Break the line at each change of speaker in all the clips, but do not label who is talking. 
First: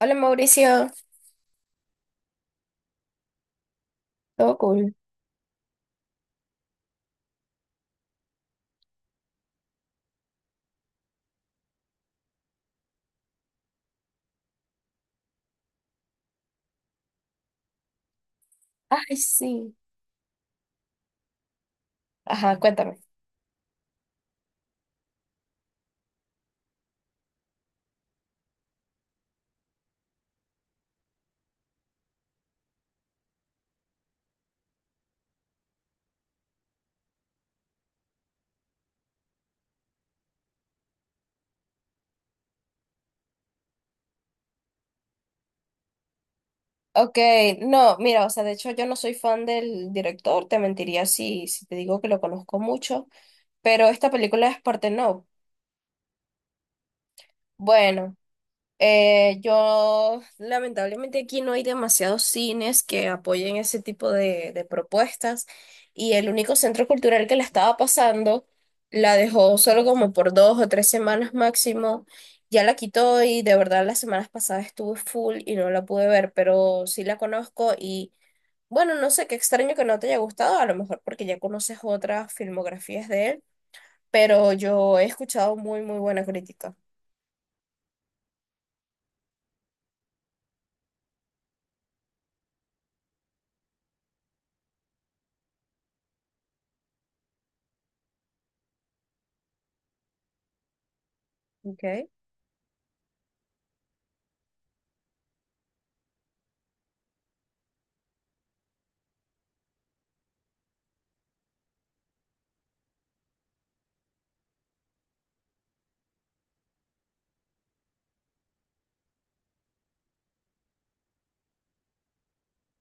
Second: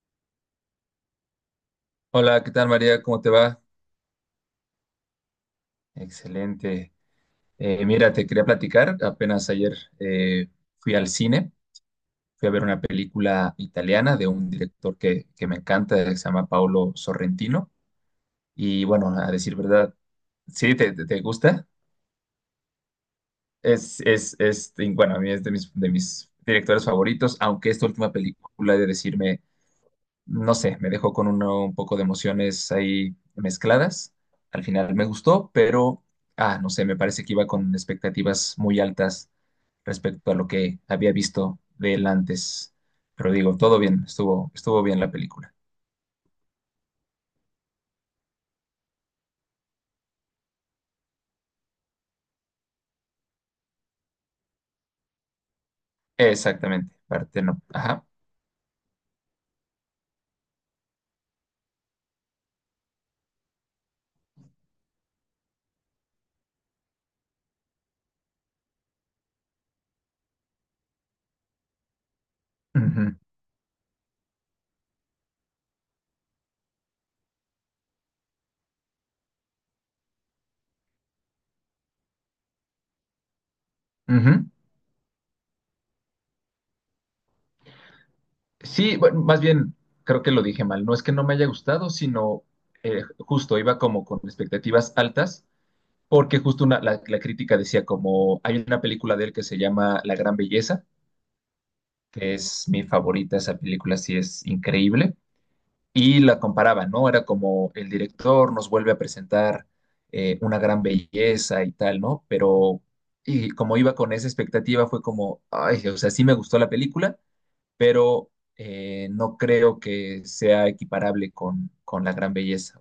Hola, Mauricio,
Hola, ¿qué tal, María? ¿Cómo te va?
todo cool.
Excelente. Mira, te quería platicar. Apenas ayer fui al cine, fui a ver una película italiana de un director que me encanta, que se llama Paolo Sorrentino. Y bueno,
Ay,
a decir
sí.
verdad, sí, te gusta.
Ajá, cuéntame.
Es, y bueno, a mí es de mis directores favoritos, aunque esta última película, he de decirme, no sé, me dejó con un poco de emociones ahí mezcladas. Al final me gustó, pero, ah, no sé, me parece que iba con expectativas muy altas respecto a lo que había visto de él antes. Pero digo, todo bien, estuvo bien la película.
Ok, no, mira, o sea, de hecho yo no soy fan del director, te mentiría si te digo que lo conozco mucho, pero esta película es Portnoy.
Exactamente, parte no. Ajá.
Bueno. Yo lamentablemente aquí no hay demasiados cines que apoyen ese tipo de propuestas y el único centro cultural que la estaba pasando la dejó solo como por dos o tres semanas máximo, ya la quitó y de verdad las semanas pasadas estuve full y no la pude ver, pero sí la conozco y bueno, no sé, qué extraño que no te haya gustado, a lo mejor porque ya conoces otras filmografías de él,
Ujú, ujú.
pero yo he escuchado muy, muy buena crítica.
Sí, bueno, más bien, creo que lo dije mal. No es que no me haya gustado, sino justo iba como con expectativas altas porque justo la crítica decía como hay una película de él que se llama La Gran Belleza,
Ok.
que es mi favorita, esa película sí es increíble, y la comparaba, ¿no? Era como el director nos vuelve a presentar una gran belleza y tal, ¿no? Pero y como iba con esa expectativa fue como, ay, o sea, sí me gustó la película, pero no creo que sea equiparable con La Gran Belleza.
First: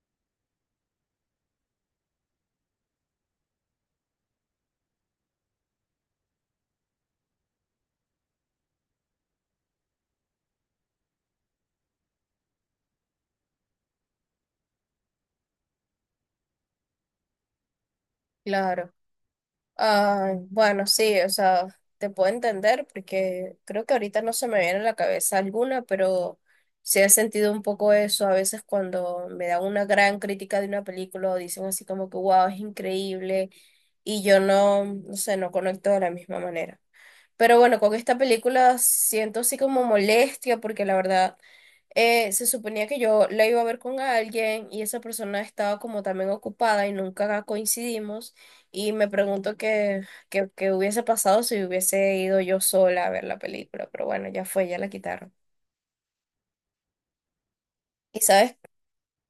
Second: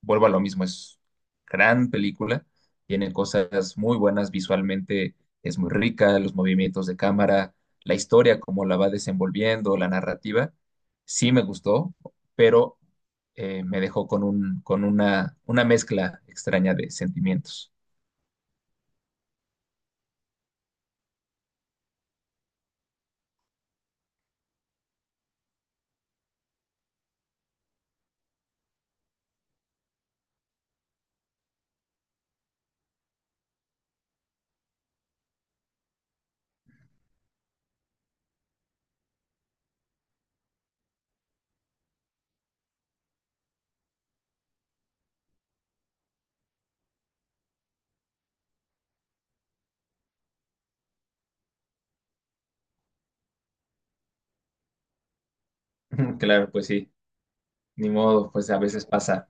Vuelvo a lo mismo, es gran película, tiene cosas muy buenas visualmente, es muy rica, los movimientos de cámara, la historia, cómo la va desenvolviendo, la narrativa, sí me gustó, pero me dejó con una mezcla extraña de sentimientos.
Claro. Ah, bueno, sí, o sea, te puedo entender porque creo que ahorita no se me viene a la cabeza alguna, pero sí he sentido un poco eso a veces cuando me dan una gran crítica de una película o dicen así como que wow, es increíble y yo no, no sé, no conecto de la misma manera. Pero bueno, con esta película siento así como molestia porque la verdad se suponía que yo la iba a ver con alguien y esa persona estaba como también ocupada y nunca coincidimos y me pregunto qué qué hubiese pasado si hubiese ido yo sola a ver la película, pero bueno, ya fue, ya la quitaron.
Claro, pues sí, ni
¿Y
modo, pues
sabes,
a veces pasa.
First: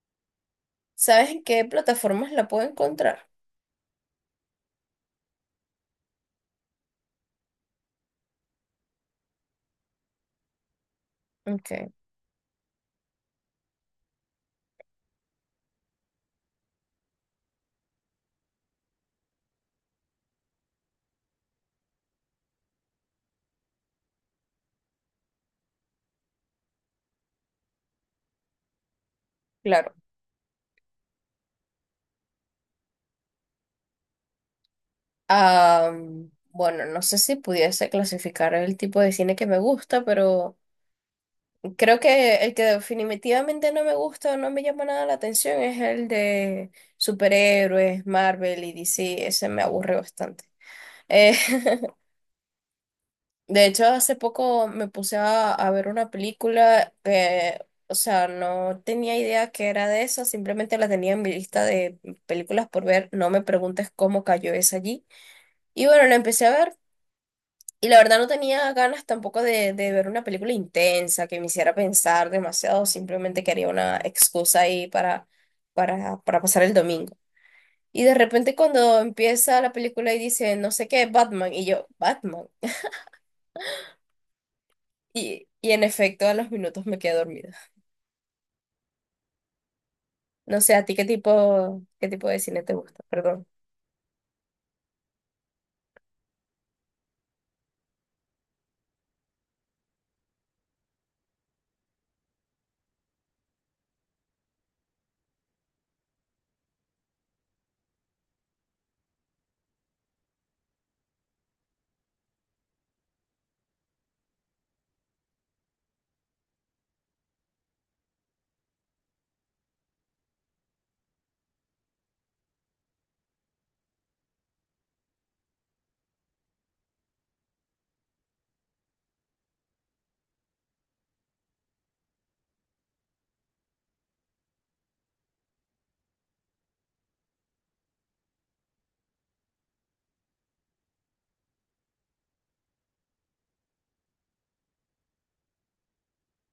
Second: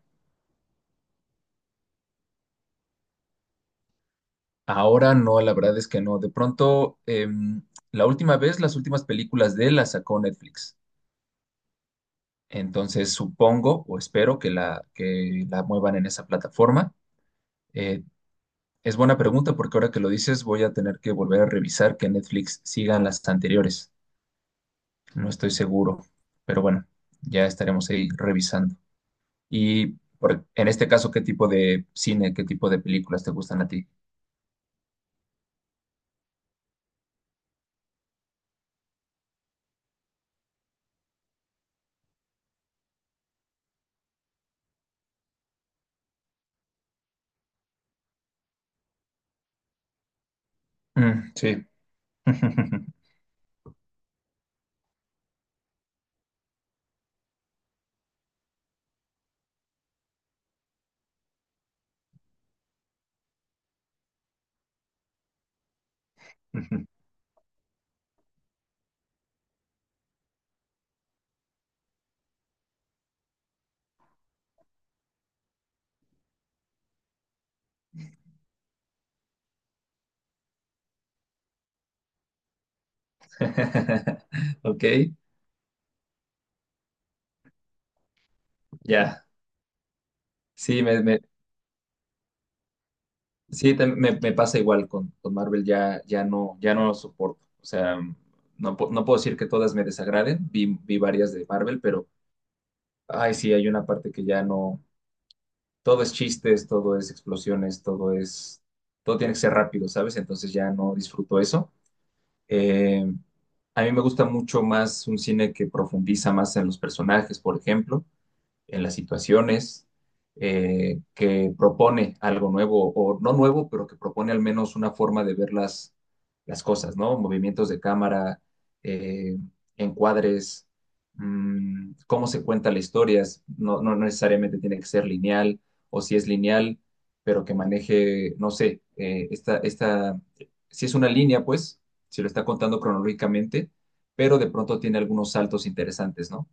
sabes en qué plataformas la puedo encontrar?
Ahora no, la verdad es que no. De pronto, la última vez, las últimas películas de él las sacó Netflix.
Ok,
Entonces supongo o espero que la muevan en esa plataforma. Eh, es buena pregunta porque ahora que lo dices voy a tener que volver a revisar que Netflix sigan las anteriores. No estoy seguro, pero bueno, ya estaremos ahí revisando. Y
claro.
en este caso, ¿qué tipo de cine, qué tipo de películas te gustan a ti?
Ah, bueno, no sé si pudiese clasificar el tipo de cine que me gusta, pero creo que el que definitivamente no me gusta o no me llama nada la atención es el de superhéroes, Marvel y DC. Ese me aburre bastante.
Mm,
Eh,
sí.
de hecho, hace poco me puse a ver una película que, o sea, no tenía idea que era de esa, simplemente la tenía en mi lista de películas por ver. No me preguntes cómo cayó esa allí. Y bueno, la empecé a ver. Y la verdad no tenía ganas tampoco de ver una película intensa que me hiciera pensar demasiado, simplemente quería una excusa ahí para pasar el domingo. Y de repente cuando empieza la película y dice, no sé qué, Batman, y yo, Batman.
Ok,
Y en efecto a los minutos me quedé dormida.
ya.
No sé,
Sí,
¿a ti
me, me-
qué tipo de cine te gusta? Perdón.
Sí, me pasa igual con Marvel, ya no lo soporto. O sea, no, no puedo decir que todas me desagraden, vi varias de Marvel, pero, ay, sí, hay una parte que ya no, todo es chistes, todo es explosiones, todo es, todo tiene que ser rápido, ¿sabes? Entonces ya no disfruto eso. Eh, a mí me gusta mucho más un cine que profundiza más en los personajes, por ejemplo en las situaciones, que propone algo nuevo, o no nuevo, pero que propone al menos una forma de ver las cosas, ¿no? Movimientos de cámara, eh, encuadres, mm, cómo se cuenta la historia, no, no necesariamente tiene que ser lineal, o si es lineal, pero que maneje, no sé, si es una línea, pues, si lo está contando cronológicamente, pero de pronto tiene algunos saltos interesantes, ¿no?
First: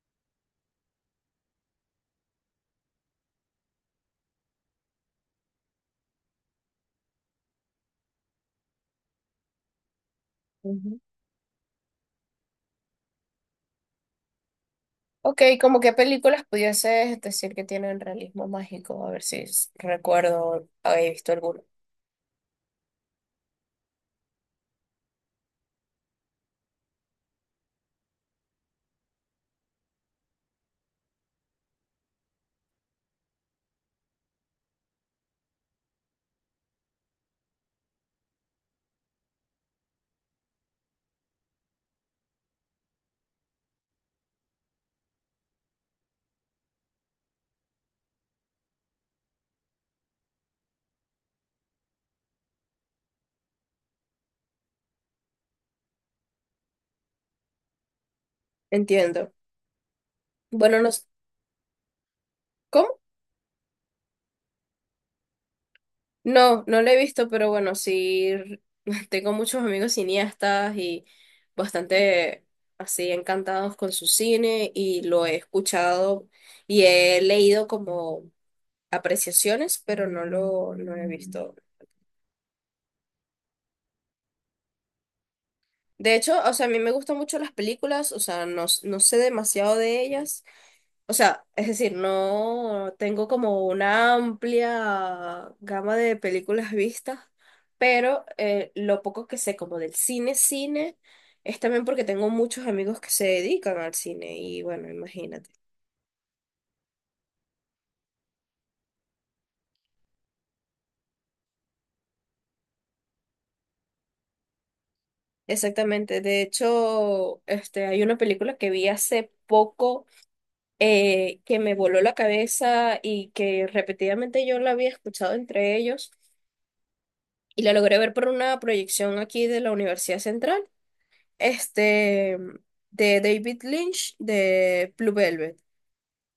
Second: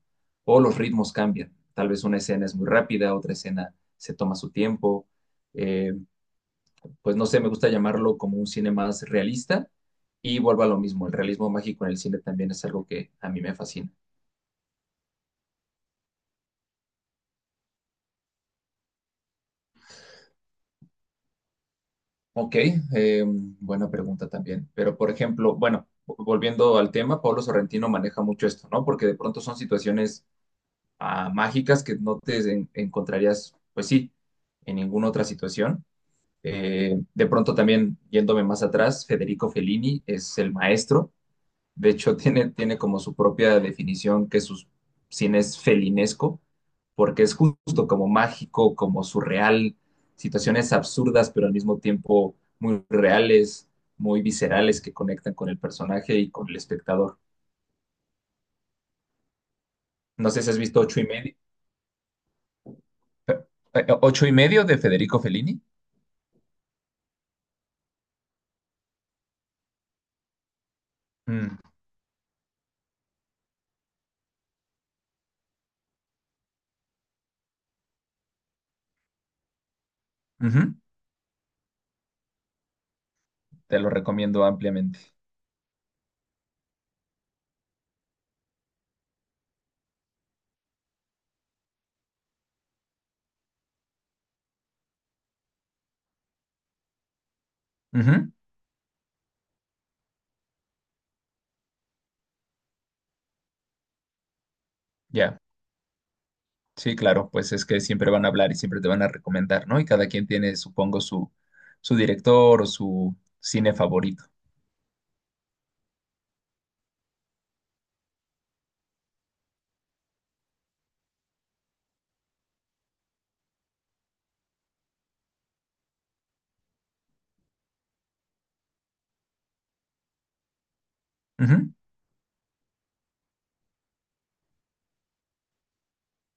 O los ritmos cambian. Tal vez una escena es muy rápida, otra escena se toma su tiempo. Eh, pues no sé, me gusta llamarlo como un cine más realista y vuelvo a lo
Ujú.
mismo, el realismo mágico en el cine también es algo que a mí me fascina.
Ok, ¿como qué películas pudieses decir que tienen realismo mágico? A ver si recuerdo haber visto alguno.
Ok, buena pregunta también, pero por ejemplo, bueno, volviendo al tema, Pablo Sorrentino maneja mucho esto, ¿no? Porque de pronto son situaciones ah, mágicas que no te encontrarías, pues sí, en ninguna otra situación. De pronto también, yéndome más atrás, Federico Fellini es el maestro. De hecho, tiene como su propia definición, que su cine es felinesco, porque es justo como mágico, como surreal, situaciones absurdas, pero al mismo tiempo muy reales, muy viscerales, que conectan con el personaje y con el espectador.
Entiendo.
¿No sé si has visto
Bueno, no, ¿cómo?
Eh, Ocho y medio de Federico Fellini?
No, no la he visto, pero bueno, sí, tengo muchos amigos cineastas y
Mm,
bastante así encantados con su cine y lo he escuchado y he leído como apreciaciones, pero no lo,
ujú,
no he visto.
te lo recomiendo ampliamente.
De hecho, o sea, a mí me gustan mucho las películas, o sea, no, no sé demasiado de ellas. O sea, es decir, no tengo como una amplia gama de películas vistas, pero
Ujú,
lo poco que sé como del cine, cine, es también porque tengo muchos amigos que se dedican al cine y bueno,
ya.
imagínate.
Sí, claro, pues es que siempre van a hablar y siempre te van a recomendar, ¿no? Y cada quien tiene, supongo, su director o su cine favorito.
Exactamente. De hecho, este, hay una película que vi hace poco que me voló la cabeza y que repetidamente yo la había escuchado entre ellos y la logré ver por una proyección aquí de la Universidad Central.
Ujú.
Este, de David Lynch, de Blue Velvet.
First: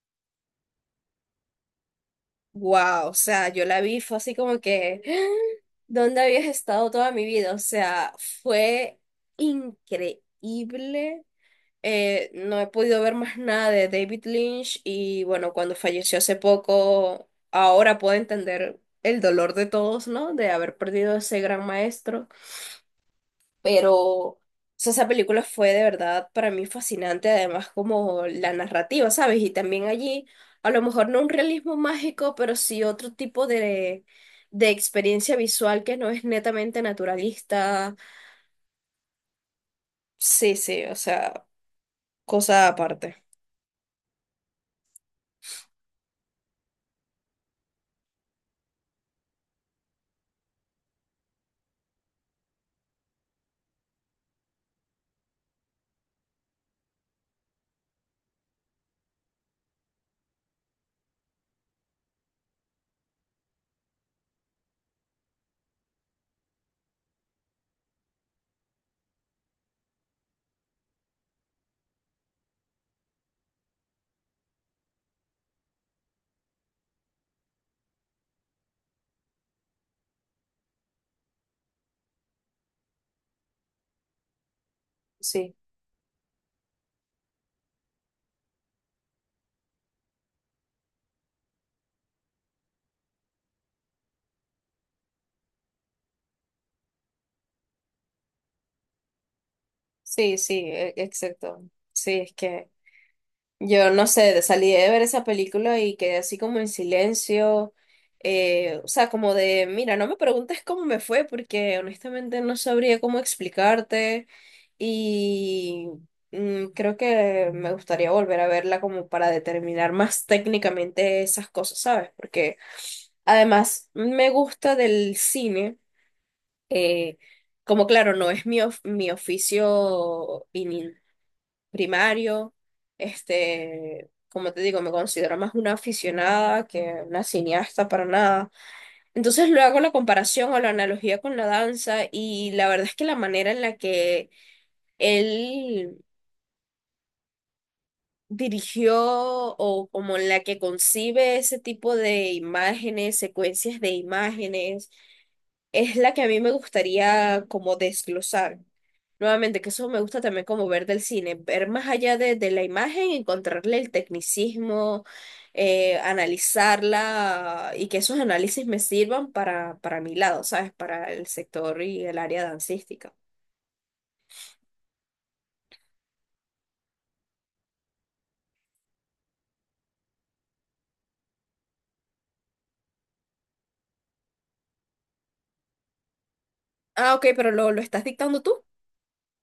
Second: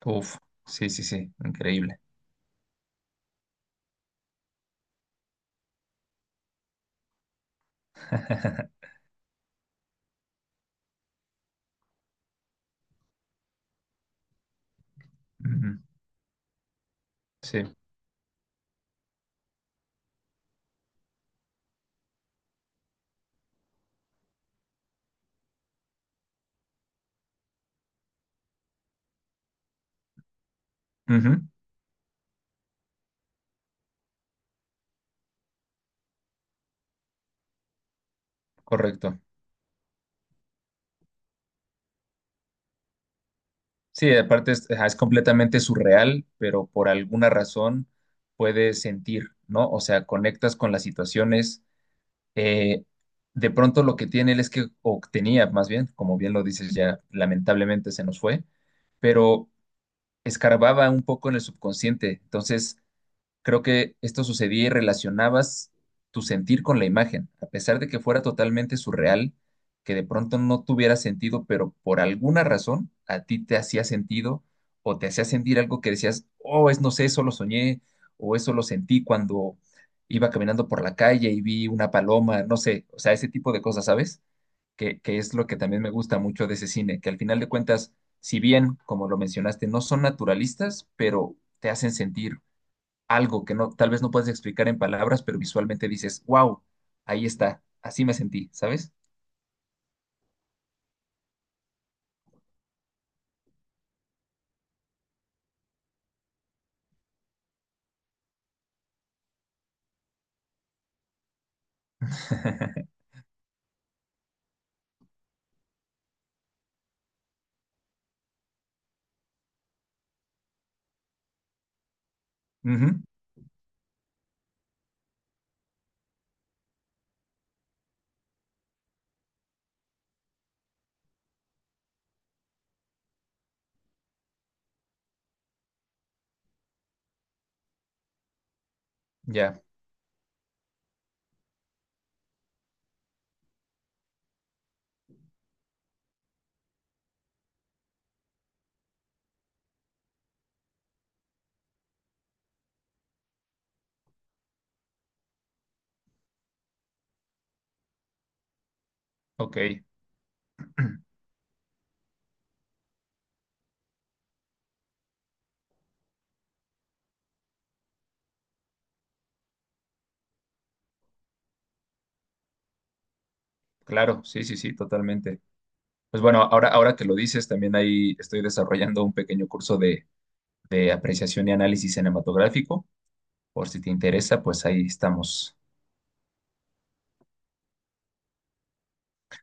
Uf, sí, sí, sí, increíble.
Wow, o sea, yo la vi, fue así como que, ¿dónde habías estado toda mi vida? O sea, fue increíble. No he podido ver más nada de David Lynch y bueno,
Ujú,
cuando falleció hace poco,
sí,
ahora puedo entender el dolor de todos, ¿no? De haber perdido a ese gran maestro. Pero, o sea, esa película fue de verdad para mí fascinante, además como la narrativa, ¿sabes? Y también allí, a lo mejor no un
ujú,
realismo mágico, pero sí otro tipo de experiencia visual que no es netamente naturalista.
correcto.
Sí, sí, o sea, cosa aparte.
Sí, aparte es, ajá, es completamente surreal, pero por alguna razón puedes sentir, ¿no? O sea, conectas con las situaciones. eh, de pronto lo que tiene él es que, o tenía más bien, como bien lo dices ya, lamentablemente se nos fue, pero escarbaba un poco en el subconsciente. Entonces, creo que esto sucedía y relacionabas tu sentir con la imagen, a pesar de que fuera totalmente surreal, que de pronto no tuviera sentido, pero por alguna razón a ti te hacía sentido o te hacía sentir algo que decías, oh, es no sé, eso lo soñé o eso lo sentí cuando iba caminando por la calle y vi una paloma, no sé, o sea, ese tipo de cosas, ¿sabes? Que es lo
Sí,
que también me gusta mucho de ese cine, que al final de cuentas, si bien, como lo mencionaste, no son naturalistas, pero te hacen sentir algo que no, tal vez no puedes explicar en palabras, pero visualmente dices, wow, ahí está, así me sentí, ¿sabes?
sí, sí, exacto. Sí, es que yo no sé, salí de ver esa película y quedé así como en silencio, o sea, como de, mira, no me preguntes cómo me fue porque honestamente no sabría cómo explicarte y mm, creo que me gustaría volver a verla como para determinar más técnicamente esas cosas, ¿sabes? Porque
Ujú,
además me gusta del cine, eh, como claro, no es mi, mi oficio primario. Este, como te digo, me considero más una aficionada que una cineasta para nada. Entonces
ya,
luego hago la comparación o la analogía con la danza y la verdad es que la manera en la que él dirigió o como en la que concibe ese tipo de imágenes, secuencias de imágenes es la que a mí me gustaría como desglosar. Nuevamente, que
ok.
eso me gusta también como ver del cine, ver más allá de la imagen, encontrarle el tecnicismo, analizarla y que esos análisis me sirvan para mi lado, ¿sabes? Para el sector y el área dancística.
Claro, sí, sí, sí, totalmente. Pues bueno, ahora que lo dices, también ahí estoy desarrollando un pequeño curso de apreciación y análisis cinematográfico. Por si te interesa, pues ahí estamos.
Ah, ok, pero lo estás dictando tú.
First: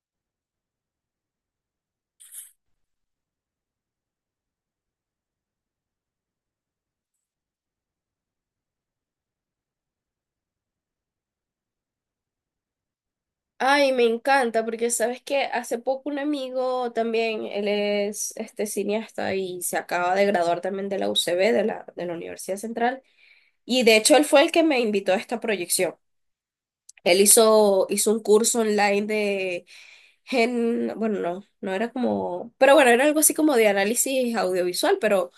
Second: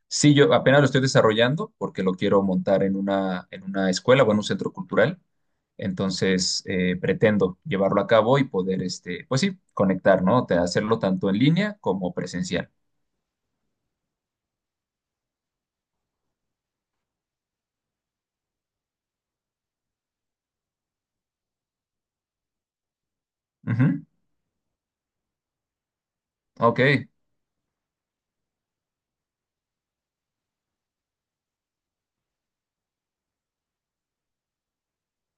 Sí, yo apenas lo estoy desarrollando porque lo quiero montar en una escuela o en un centro cultural. Entonces, pretendo llevarlo a cabo y poder, este, pues sí, conectar, ¿no? Hacerlo tanto en línea como presencial.
Ay, me encanta, porque sabes que hace poco un amigo también, él es este cineasta y se acaba de graduar también de la UCB, de la Universidad Central. Y de
Ujú.
hecho él fue el que me invitó a esta proyección.
Ok,
Él hizo un curso online de gen, bueno, no, no era como, pero bueno, era algo así como de análisis audiovisual,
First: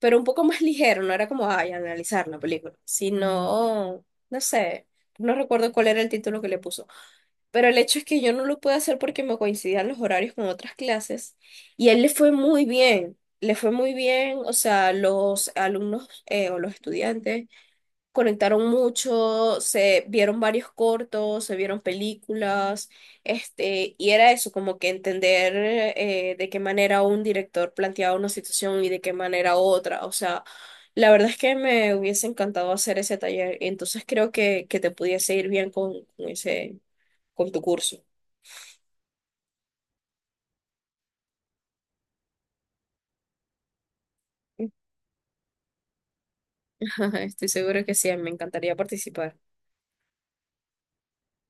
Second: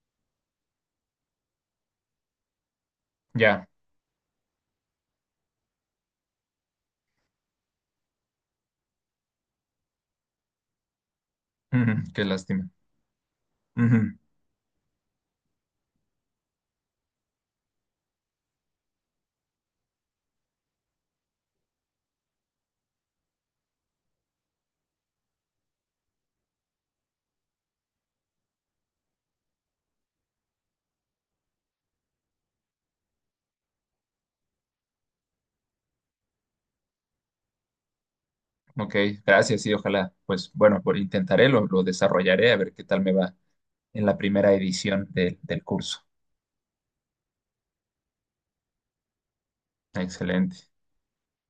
pero un poco más ligero, no era como, ay, analizar la película,
ya.
sino, no sé, no recuerdo cuál era el título que le puso. Pero el hecho es que yo no lo pude hacer porque me coincidían los horarios con otras clases y a él
Ujú,
le
qué
fue muy
lástima.
bien, le fue muy
Ujú.
bien, o sea, los alumnos o los estudiantes conectaron mucho, se vieron varios cortos, se vieron películas, este, y era eso, como que entender de qué manera un director planteaba una situación y de qué manera otra. O sea, la verdad es que me hubiese encantado hacer ese taller, entonces creo que te pudiese ir bien con ese, con tu curso.
Ok, gracias, sí, ojalá. Pues bueno, por, intentaré, lo desarrollaré a ver qué tal me va en la primera edición del curso.
Estoy segura que sí, me encantaría participar.
Excelente.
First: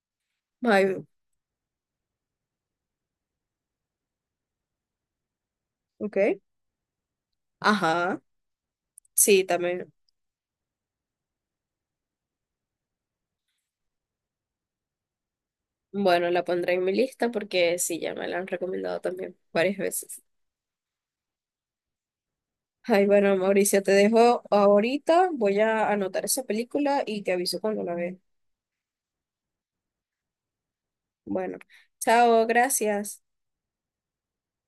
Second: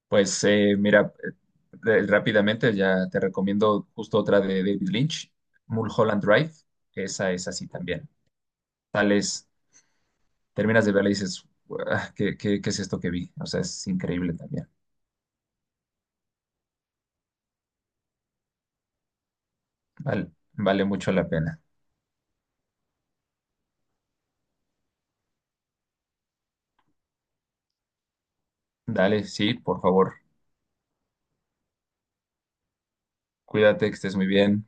Pues
Ay,
mira, rápidamente ya te recomiendo justo otra de David Lynch, Mulholland
ok.
Drive, que esa es así también.
Ajá, sí,
Tales,
también.
terminas de verla y dices, "Guau, ¿qué es esto que vi? O sea, es increíble también".
Bueno, la pondré en mi lista porque sí, ya me la han recomendado también varias veces.
Vale, vale mucho la pena.
Ay, bueno, Mauricio, te dejo ahorita. Voy a anotar esa película y te aviso cuando la vea.
Dale, sí, por favor,
Bueno, chao, gracias.
cuídate, que estés muy bien.